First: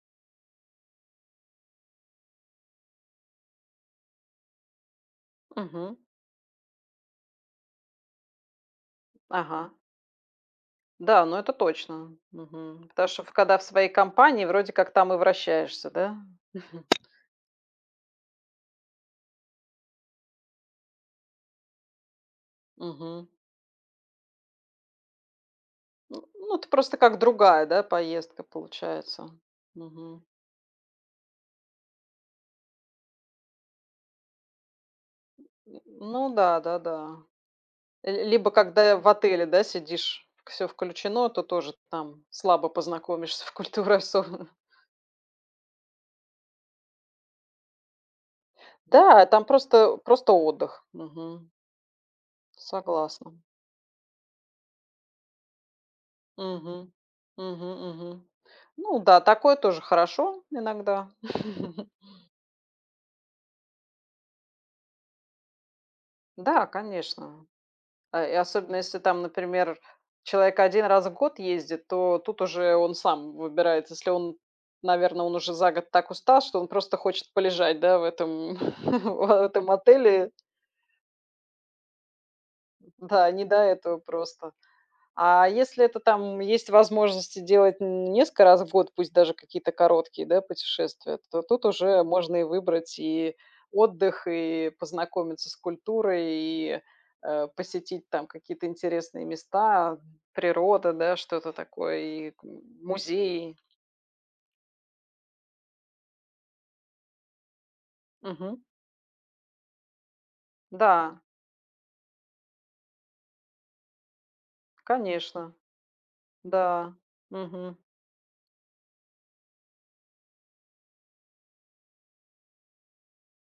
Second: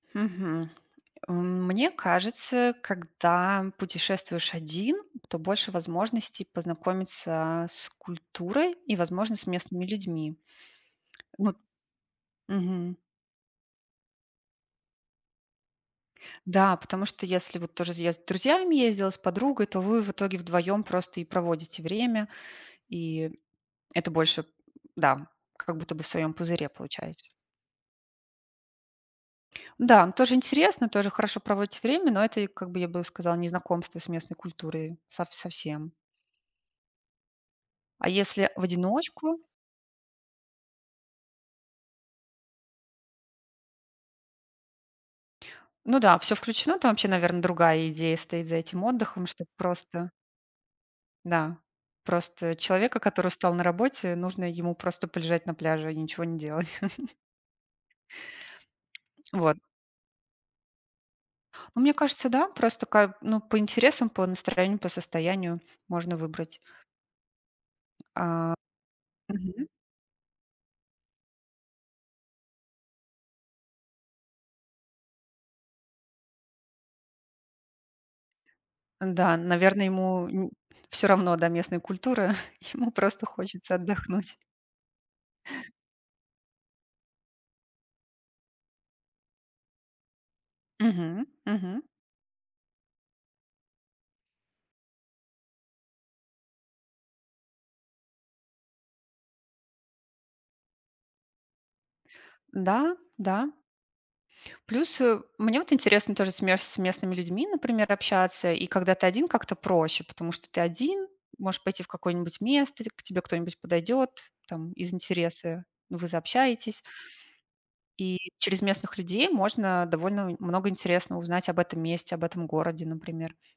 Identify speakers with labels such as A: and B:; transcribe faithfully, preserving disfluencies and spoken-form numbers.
A: Мгм. А мне кажется, когда путешествуешь один, то больше
B: Мгм.
A: возможностей познакомиться с культурой и, возможно, с
B: Ага.
A: местными людьми.
B: Да, ну это
A: Вот.
B: точно. Мгм.
A: Мгм.
B: Потому что когда в своей компании, вроде как там и вращаешься, да?
A: Да,
B: Мгм.
A: потому что, если вот тоже я с друзьями ездила, с подругой, то вы в итоге вдвоём просто и проводите время,
B: Мгм.
A: и это больше Да, как будто бы в
B: Ну
A: своём
B: ну,
A: пузыре
B: ты просто как
A: получаюсь.
B: другая, да, поездка получается.
A: Да,
B: Мгм.
A: тоже интересно, тоже хорошо проводите время, но это, и, как бы я бы сказала, не знакомство с местной культурой сов совсем.
B: Ну да-да-да.
A: А
B: Ль
A: если
B: либо,
A: в
B: когда в
A: одиночку
B: отеле, да, сидишь, всё включено, то тоже там слабо познакомишься в культурах особенно.
A: Ну да, всё включено, там вообще, наверно, другая идея стоит за этим отдыхом,
B: Да! Там
A: чтоб
B: просто,
A: просто
B: просто отдых. Мгм.
A: да, просто человека, который
B: Согласна.
A: устал на работе, нужно ему просто полежать на пляже и ничего не делать.
B: Мгм, мгм-мгм. Ну да, такое
A: Вот.
B: тоже хорошо иногда.
A: Ну, мне кажется, да, просто как, ну, по интересам, по настроению, по состоянию можно выбрать.
B: Да, конечно. А и
A: А
B: особенно, если, там,
A: Мгм.
B: например, человек один раз в год ездит, то тут уже он сам выбирает. Если он наверно, он уже за год так устал, что он просто хочет полежать, да в этом
A: Н да,
B: в а этом
A: наверное, ему
B: отеле.
A: н всё равно до местной культуры. Ему просто
B: Да, не до
A: хочется
B: этого
A: отдохнуть.
B: просто. А если это там есть возможность делать н несколько раз в год, пусть даже какие-то короткие, да, путешествия,
A: Мгм,
B: то тут
A: мгм.
B: уже можно и выбрать и отдых, и познакомиться с культурой, и, э, посетить там какие-то интересные места, природа, да, что-то такое, и к
A: Да, да.
B: музеи.
A: Плюс, э, мне вот интересно тоже с ме с местными людьми, например, общаться,
B: Мгм.
A: и когда ты один, как-то проще, потому что ты один
B: Да.
A: можешь пойти в какое-нибудь место, к к тебе кто-нибудь подойдет, там, из
B: Конечно.
A: интереса, вы заобщаетесь.
B: Да. Мгм.
A: И через местных людей можно довольно нь много интересного узнать об этом месте, об этом городе, например.